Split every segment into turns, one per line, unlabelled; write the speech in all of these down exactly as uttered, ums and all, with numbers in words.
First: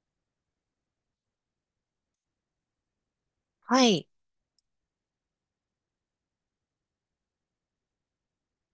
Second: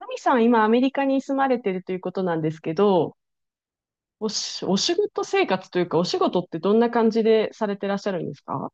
ナミさん、今、アメリカに住まれてるということなんですけど、
はい。
おし、お仕事生活というか、お仕事ってどんな感じでされてらっしゃるんですか？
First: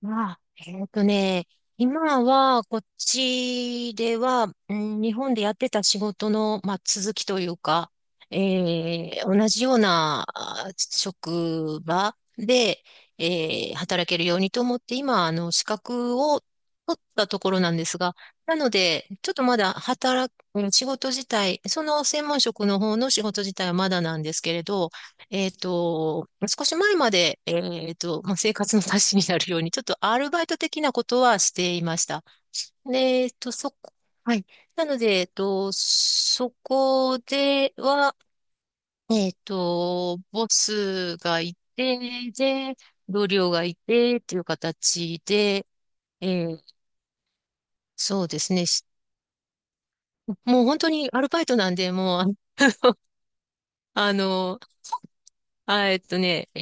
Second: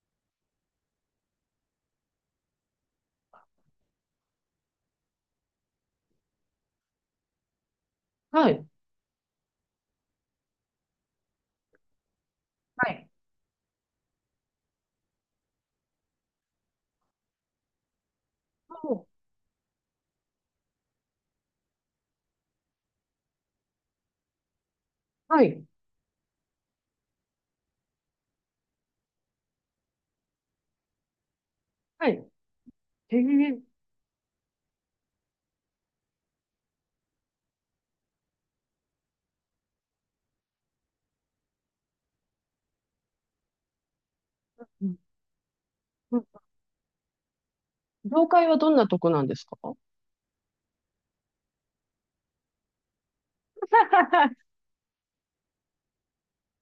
まあ、えっとね、今は、こっちでは、うん、日本でやってた仕事の、まあ、続きというか、
はい。
えー同じようなあ職場で、
はい。
えー働けるようにと思って、今、あの、資格を取ったところなんですが、なの
お。
で、ちょっとまだ働く、仕事自体、その専門職の方の仕事自体はまだなんですけれど、
は
えっ
い。
と、少し前まで、えっと、まあ、生活の足しになるように、ちょっとアルバイト的なことはしていまし
はい。
た。で、
へ
えっと、
え。
そこ、はい。なので、えっと、そこでは、えっと、ボスがいて、で、同僚がいて、っていう
うん
形で、
うん。
えーそ
業
うで
界
す
は
ね。
どん
し
なとこなんですか？
もう本当にアルバイトなんで、もう、ああの、あ、えっとね、え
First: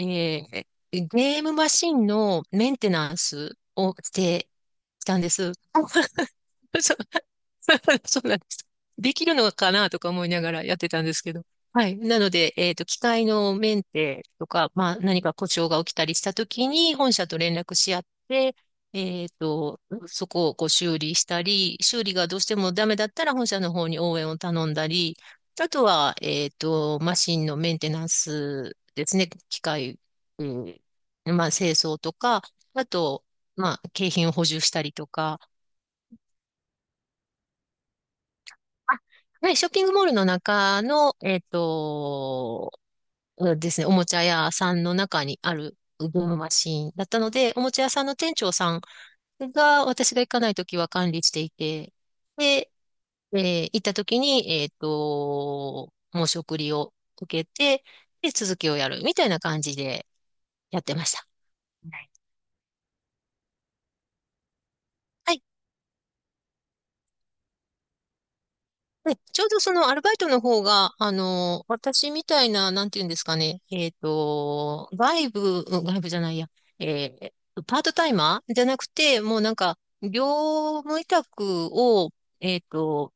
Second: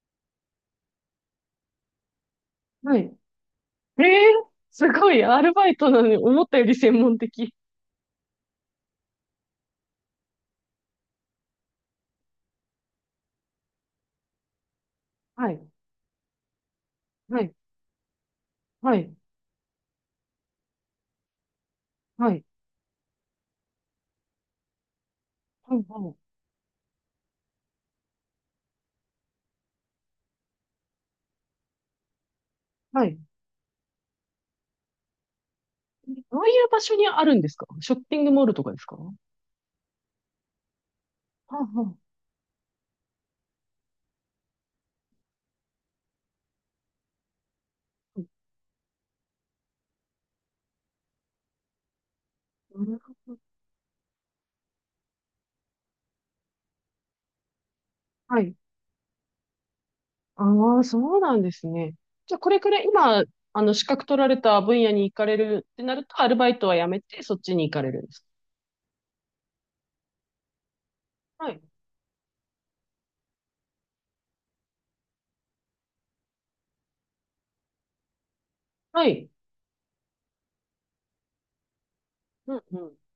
ーゲームマシンのメンテ
はい。
ナンスを
え
し
え、
て
す
き
ご
たん
い、
で
アル
す。
バイトなのに、思ったより専
そ
門的。
う、そうなんです。できるのかなとか思いながらやってたんですけど。はい。なので、えっと、機械のメンテとか、まあ、何か故
はい。
障が起きたりしたときに、本社と
はい。
連絡し合って、
はい。
えっと、そこをこう修理したり、修理が
は
どう
い。
してもダメだったら、本社の方に応援を頼んだり、あ
はい。
とは、えっと、マシンのメンテナンスですね。機械、うん、まあ、清掃とか、あ
はい。
と、まあ、景品を補充したりとか。
どういう場所にあるんですか？ショッピングモールとかですか？
あ、
は、
はい、ショッピングモールの中の、えっ
あは
と、うんですね、おもちゃ屋さんの中にあるゲームマシンだったので、おもちゃ屋さんの
あ。
店長さんが私が行かないときは管理していて、で、
なるほ
え
ど。
ー行った時に、えっと、申し送りを受けて、で、
はい。
続きをやるみたいな感じで
あ
やっ
あ、
てまし
そう
た。
なんですね。
はい。
じゃあ、これくらい今、あの、資格取られた分野に行かれるってなると、アルバイトはやめて、そっちに行かれるんですか？
で、ちょうどそのアルバイトの方が、あ
はい。
の、私みたいな、なんていうんですかね、えっと、外部、うん、外部じゃないや、えーパートタイマーじゃなく
は
て、
い。
もうなんか、業務委託を、
う
えっ
んうん。
と、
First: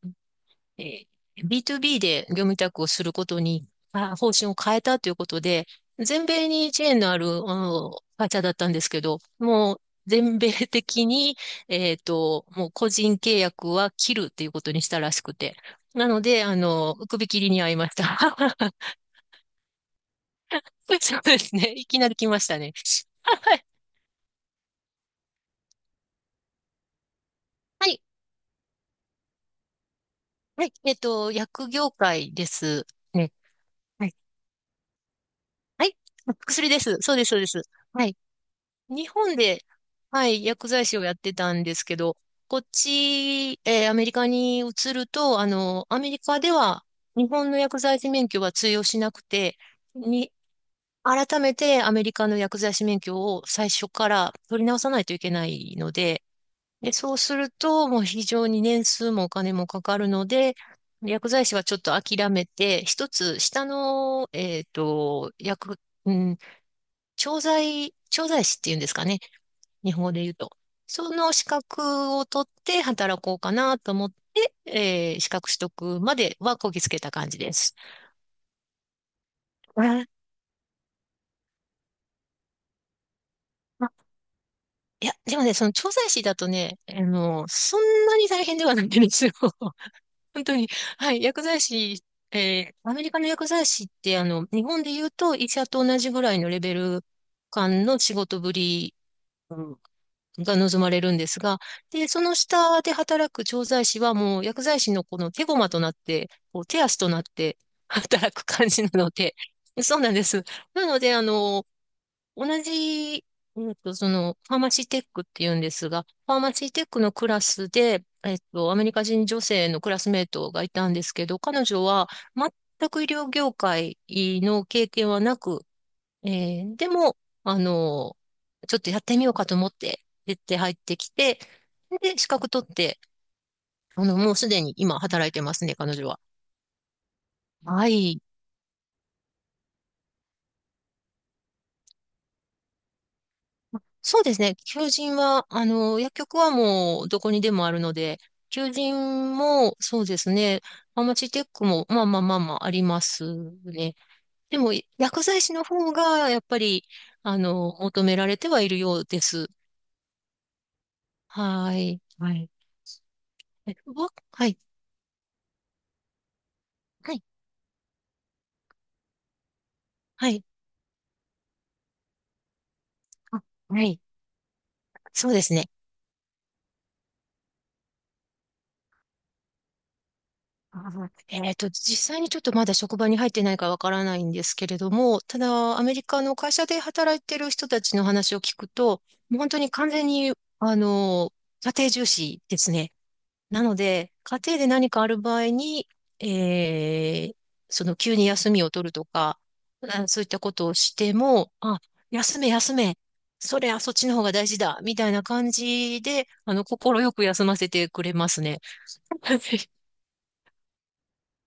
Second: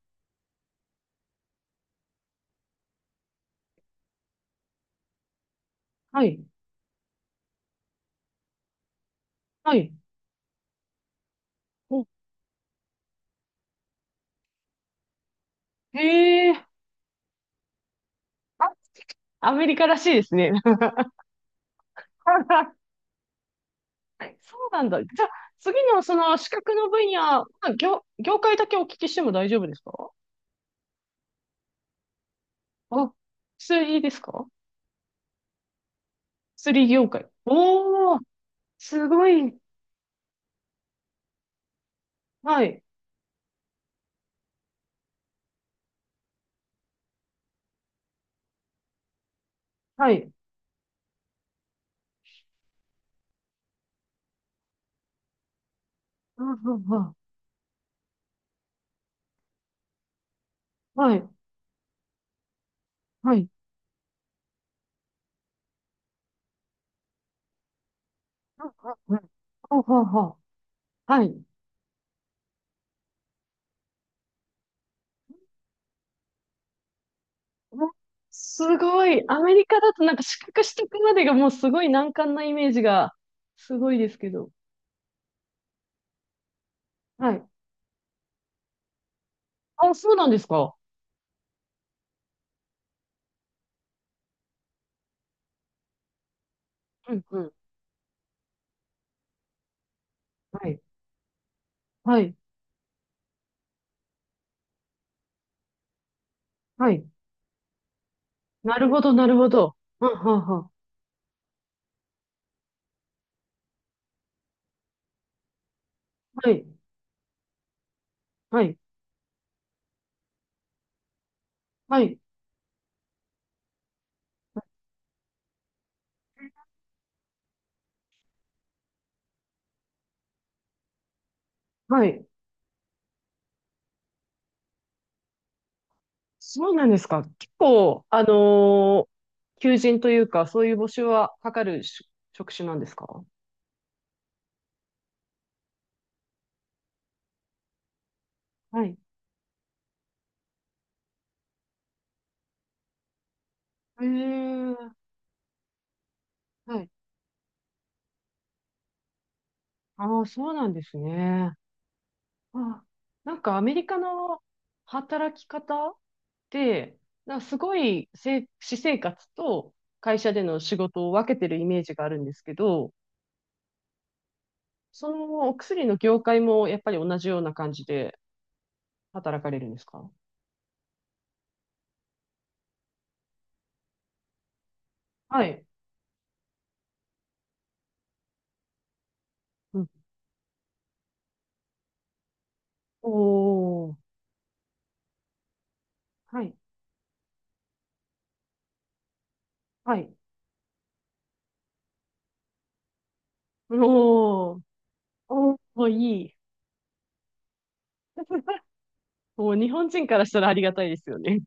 えー ビートゥービー で業務委託をすることに、あ方針を変えたということで、
は
全
い。
米にチェーンのある、あの会社だったんですけど、も
は
う
い。
全米的に、えっ
お。
と、もう個人契約は切るっていうことにしたらしくて。なので、
へ
あ
え。
の、首切りに遭いました。
あ、 アメリカらしいですね。
そうですね。いきなり来ましたね。はい。
はい、そうなんだ。じゃあ、次のその資格の分野、まあ
はい。
業、業界だけお聞きしても大丈夫ですか？
はい。えっと、薬業界です
あ、
ね。
薬
は
で
い。
すか？
はい。薬で
薬
す。
業
そうで
界。
す、そうです。は
お
い。
ー、す
日
ご
本
い。
で、はい、薬剤師をやってたんですけど、こ
は
っ
い。
ち、えーアメリカに移ると、あの、アメリカでは日本の薬剤師免許は通用しなくて、
はい。
に、改めてアメリカの薬剤師免許を最初から取り直さないといけないので、
うんうん
で、
う
そ
ん。
うすると、もう非常に年数もお金もかかるので、
はい。
薬剤師はちょっと諦めて、一
は
つ
い。
下の、えっと、薬、うん、調剤、調剤師っ
う
てい
ん
うんですか
うんう
ね。
ん。ほう
日
ほう
本語
ほ
で言う
う。
と。そ
は
の
い。
資格を取って働こうかなと思って、えー資格取得まではこぎつけた感じです。
うん。すごい。アメリカだと
あ
なんか資格取得までがもうすごい難関なイメージが、すごいで
あ、
すけど。
いや、でもね、その調剤師だとね、あ
は
の、
い。
そんなに大変ではないんですよ。
あ、そうなんで
本
す
当に。
か。
はい、薬剤師、えーアメリカの薬剤師って、あの、日本で言うと医者と同じぐらいのレベル
うんうん。
感の仕事ぶりが
はい。
望まれるんですが、で、
は
そ
い。
の下で働く調剤師はもう薬剤師のこの手駒となって、こう手
は
足
い。
となって 働く感
な
じ
る
な
ほ
の
ど、な
で、
るほど。
そう
は
なん
ん
で
は
す。
んはん。
なので、あの、同じ、えっと、その、ファーマシーテックっていうんですが、ファー
は
マシ
い。
ーテックのクラスで、えっ
は
と、ア
い。
メリカ人女性のクラスメートがいたんですけど、彼女
は
は
い。
全く医療業界の経験はなく、えーでも、あのちょっとやってみようかと思って、出て入ってきて、
は
で、
い。
資格取って、あの、もうすでに今働いてますね、彼女は。
そうなんですか？結
は
構、
い。
あのー求人というか、そういう募集はかかるし職種なんですか？
そうですね。求人は、あの、薬局はもうどこにでもあるので、求
はい。
人も、そうですね。ファマチテックも、まあまあまあまあありますね。
へ
でも、
え。
薬剤師の方が、やっぱ
は
り、
い。
あの、求められてはいるようです。
ああ、そうなんですね。
はい。はい。
あ、なんかアメ
え
リカ
わ
の
はい。
働き方って、
はい。
なんかすごいせ私生活と会
は
社で
い。
の仕事を分けてるイメージがあるんですけど、
あ、はい。
そ
そうで
のお
すね。
薬の業界もやっぱり同じような感じで働かれるんですか？
あえっと、実際にちょっとまだ職場に入ってないからわからないんですけれども、た
はい。
だ、アメリカの会社で働いてる人たちの話を聞くと、もう本当に
うん。
完全に、あの、家庭重視ですね。なの
おー。
で、家庭で何かある場合に、
はい。
えーその急に休みを取るとか、
は
あ
い。
そういったことをしても、あ、休め休め、それはそっちの方が大
お
事
ー。
だ、みたいな感
おー、
じ
い
で、
い。
あの、快く休ませてくれますね。
もう 日本人からしたらありがたいですよね。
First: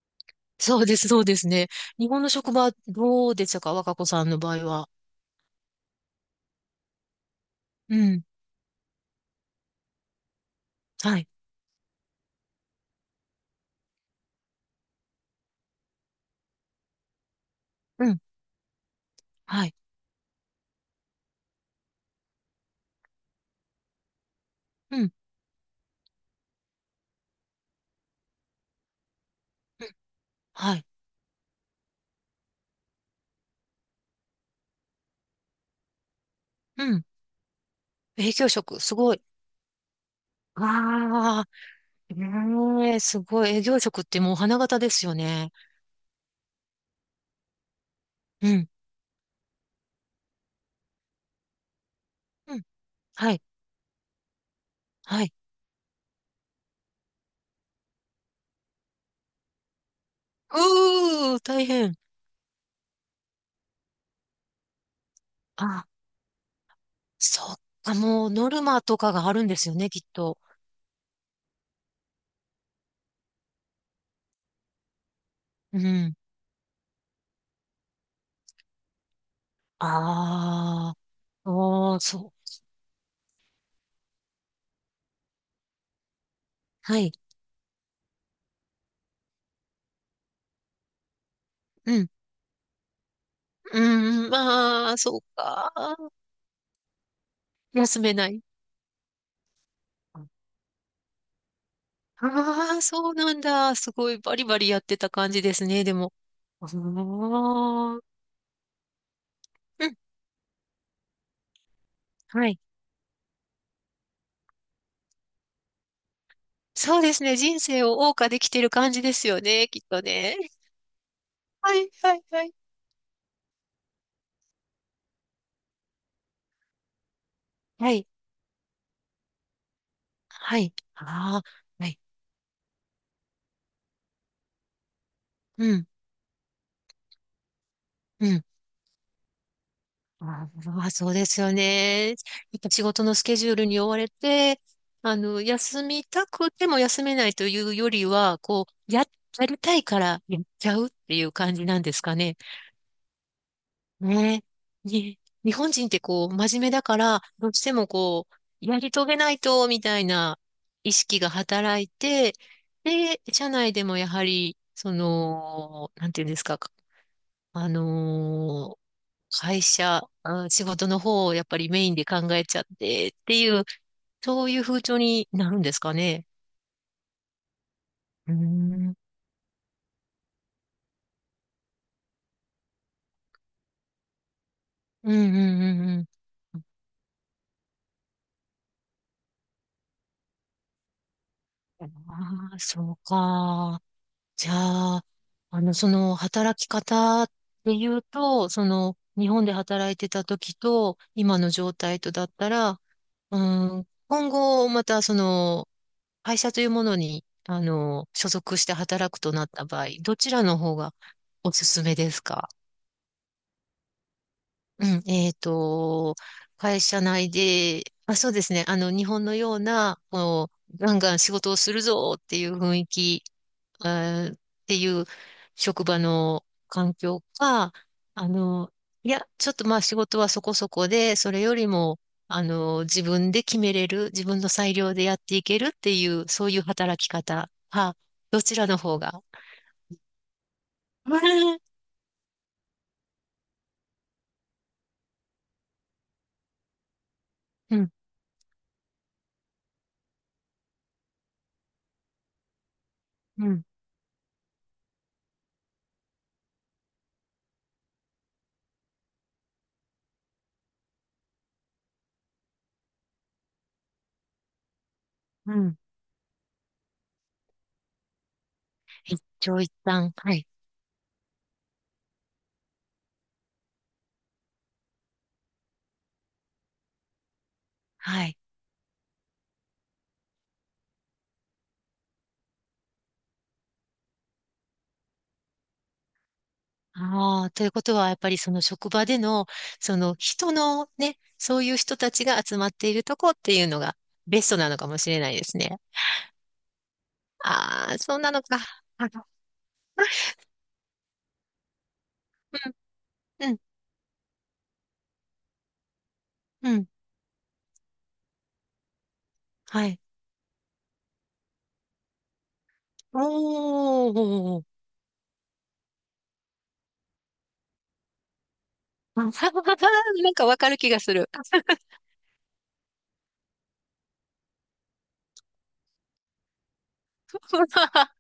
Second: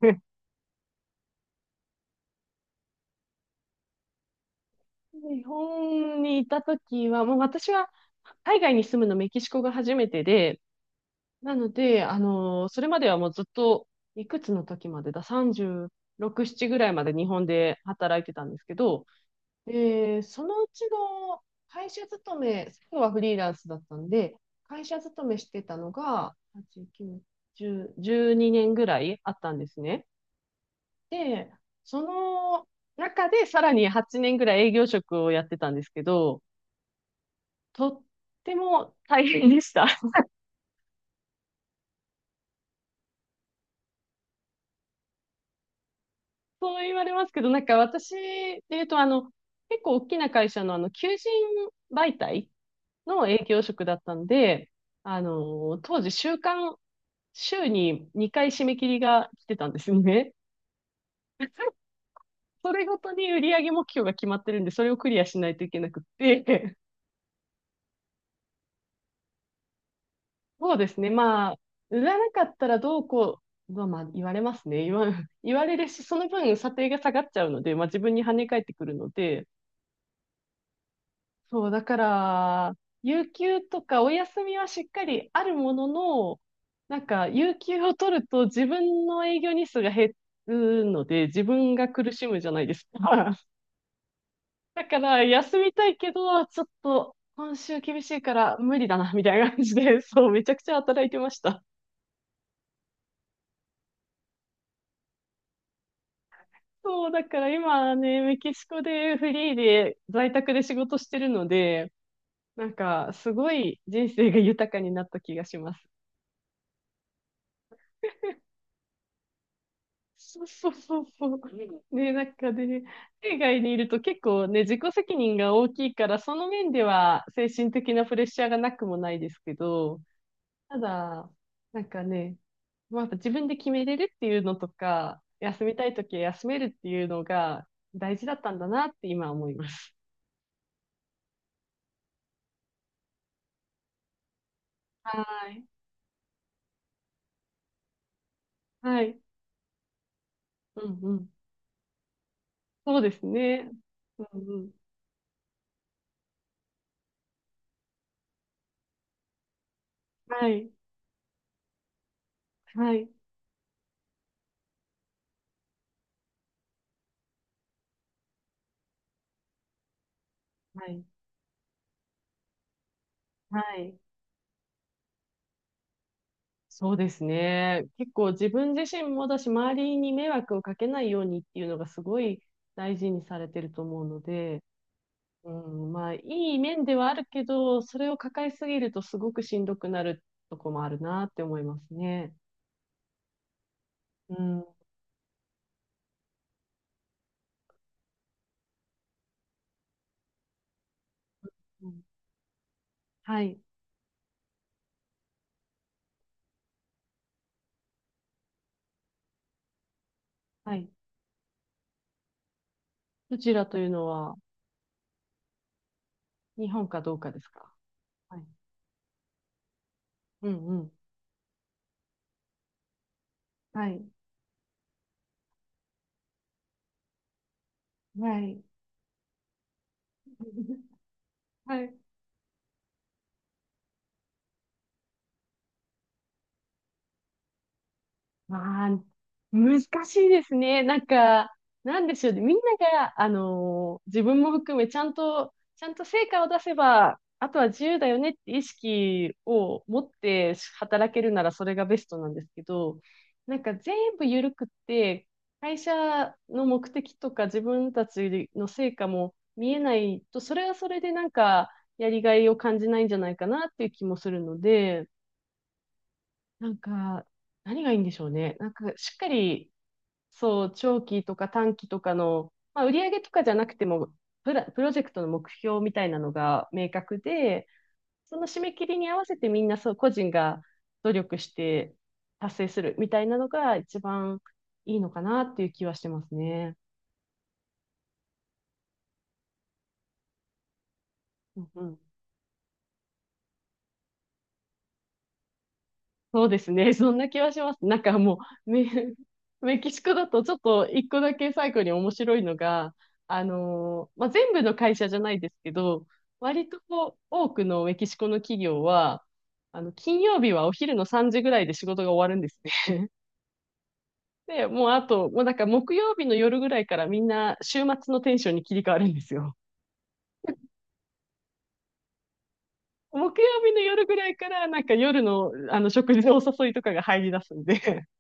そうです、そうですね。日本の職場どうでしたか、若子さんの場合は？
日本にいたときは、もう私は
うん。
海外に住むのメキシコが初めてで、
はい。
なので、あのーそれまではもうずっと、いくつの時までだ、さんじゅうろく、ななぐらいまで日本で
うん。
働いてたんですけど、
はい。
で、そのうちの会社勤め、最後はフリーランスだったんで、会
うん。
社
うん、
勤めしてたのが、はち、きゅう、じゅう、じゅうにねんぐらいあったんですね。
はい。
で、その中でさらにはちねんぐらい営業職をやってたんですけど、
うん。
とっ
営業
て
職、
も
すごい。
大変でした。
ああ、ええ、すごい。営業職ってもう花形ですよね。
そう言われますけど、なんか私
う
で
ん。
言うと、あの、結構大きな会社のあの、求人媒体
うん。
の
はい。
営業職だったんで、あ
はい。
の、当時、週間、週ににかい締め切りが来てたんですね。
うー、大 変。
それごとに売上目標が決まってるんで、それをクリアしないといけ
あ、
なくって、
そっか、もうノルマとかがあるんですよね、きっと。
そうですね、まあ、売らなかったらどうこう、まあ、まあ言われますね。言わ、言われ
う
るし、そ
ん。
の分査定が下がっちゃうので、まあ自分に跳ね返ってくるので、
ああ、
そう、だ
お
か
ー、そう。
ら、有給とかお休みはしっかりあるものの、な
は
ん
い。
か、有給を取ると自分の営業日数が減るので、自分が
うん。
苦しむじゃないですか。
うん、
だ
まあ、
か
そう
ら、休
か。
みたいけど、ちょっと、今週
休
厳し
め
い
な
か
い。
ら無理だな、みたいな感じで、そう、めちゃくちゃ働いてました。
ああー、そうなんだ。すごいバリバリやってた感じですね、でも。あ
そう、だから今
あ、
ね、メキシコでフリー
うん、
で在宅で仕事してるので、
はい。
なんか、すごい人生が豊かになった気がします。
そうですね。人生を謳歌できてる感じですよね、きっとね。
そうそうそうそ
はい、
う。ね、
は
な
い、
ん
は
か
い。
ね、海外にいると結構ね、自己責任が大きいから、その面では精神
は
的な
い、
プレッシャーがなくもないですけど、
はい。
ただ、
あ
な
あ、
ん
はい。
かね、まあ、自分で決めれるっていうのとか、休
う
みた
ん、
いときは休めるっていうのが大事だ
う
っ
ん。
たんだなって今思います。
ああ、そうですよね。やっぱ仕事のスケジュールに追われて、あ
は
の、
い。
休みたくても休めないというよりは、こう、
は
や、
い。
やりたいからやっちゃ
う
うっ
んう
ていう
ん。
感じなんですかね。
そうですね。う
ね
んうん。
え。ね、日本人ってこう、真面目だから、どうしてもこう、やり遂げないと、みたいな
はい。
意識が働いて、
はい。
で、社内でもやはり、その、なんていうんですか、あのー会社、あ仕
は
事の
い。
方をやっぱりメインで考えちゃってってい
は
う、
い。
そういう風潮になるんですかね。
そうですね。結構
うーん、
自分
うん、
自身もだし、周りに迷惑をかけないようにっていうのがすごい大事にされてると思うので、
うん、
うん、
うん、
まあ、いい面ではあるけど、それを抱えすぎるとすごくしんどくなるとこもあるなって思いま
うん。
すね。
ああ、そうか。
う
じゃ
ん。
あ、あの、その働き方っていうと、その日本で働いてた時と今の状
う
態
ん。
とだったら、う
はい。
ん、今後またその会社というものに、あの、所属して働くとなった場合、どちらの
は
方
い。
がおすすめですか？
どちらというのは、
うん、えっと、
日
会
本か
社
どう
内
かですか？
で、あ、そう
はい。
ですね、あの、日本のような、
う
こ
んう
う、
ん。
ガンガン仕事をするぞっていう雰囲気
は
え
い。
ーっていう職場の環境か、あ
はい。
の、いや、ちょっとまあ仕事はそこそこ で、それより
はい。
も、あの、自分で決めれる、自分の裁量でやっていけるっていう、そういう働き方か、どちらの
まあ、
方が。
難しいですね。なんか、なんでしょうね。みんなが、あのー自分も含め、ちゃんと、ちゃんと成果を出せば、あとは
う
自
ん、
由だよねって意識を持って働けるならそれがベストなんですけど、
う
なん
ん、
か全部緩くって、会社の目的とか自分たちの成果も見えないと、それはそれでなんか、やりがいを感じないんじゃないかなっていう気もするので、
うん。
なんか、何がいいんでしょうね。なんか、しっ
一
か
長
り、
一短。はい。
そう、長期とか短期とかの、まあ、売上とかじゃなくても、プラ、プロジェクトの目標みたいなのが明確で、
は
そ
い。
の締め切りに合わせてみんな、そう、個人が努力して達成するみたいなのが一番いいのかなっていう気はしてますね。
ああ、ということは、やっぱりその職場での、その人のね、そ
う
う
ん
いう
う
人
ん。
たちが集まっているとこっていうのがベストなのかもしれないですね。
そうですね。そんな気はします。
あ
な
あ、
ん
そ
か
うな
も
のか。
う、メ、
あ の、
メキシコだとちょっと一個だけ最後に面白いの
うん、
が、あ
うん、
のーまあ、全部の会社じゃないですけど、割
う
と
ん。
こう多くのメキシコの企業は、あ
は
の、
い。
金曜日はお昼のさんじぐらいで仕事が終わるんですね。
お
で、
ー。
もうあと、もうなんか木曜日の夜ぐらいからみんな週末のテンションに切り替わるん で
な
す
ん
よ。
かわかる気がする。
木曜日の夜ぐらいからなんか夜のあの食事のお誘いとかが入り出すんで、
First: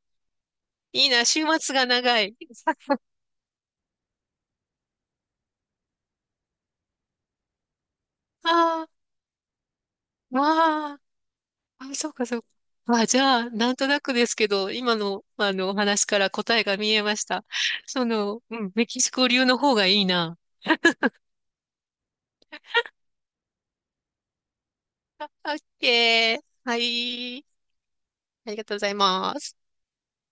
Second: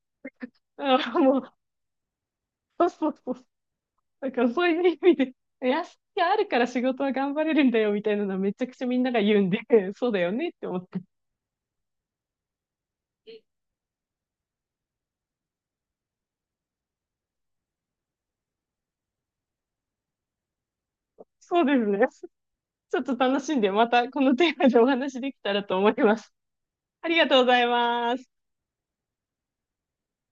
あ
いい
の
な、
も
週
う、
末が長い。
そう そうそう、だからそういう意味で、休みがあるから仕事は頑張れるんだよみたいなのはめちゃくちゃ
あ
みんなが言うんで、そうだよ
あ、
ねって思っ
わあ、
て。
あ、そうか、そうか。あ、じゃあ、なんとなくですけど、今の、あの、お話から答えが見えました。その、うん、メキシコ流の方がいいな。
そうですね。ちょっと楽しんで、またこのテーマでお話
あ、
でき
オ
たら
ッ
と思います。
ケー。は
ありがとうご
い。
ざいます。
ありがとうございます。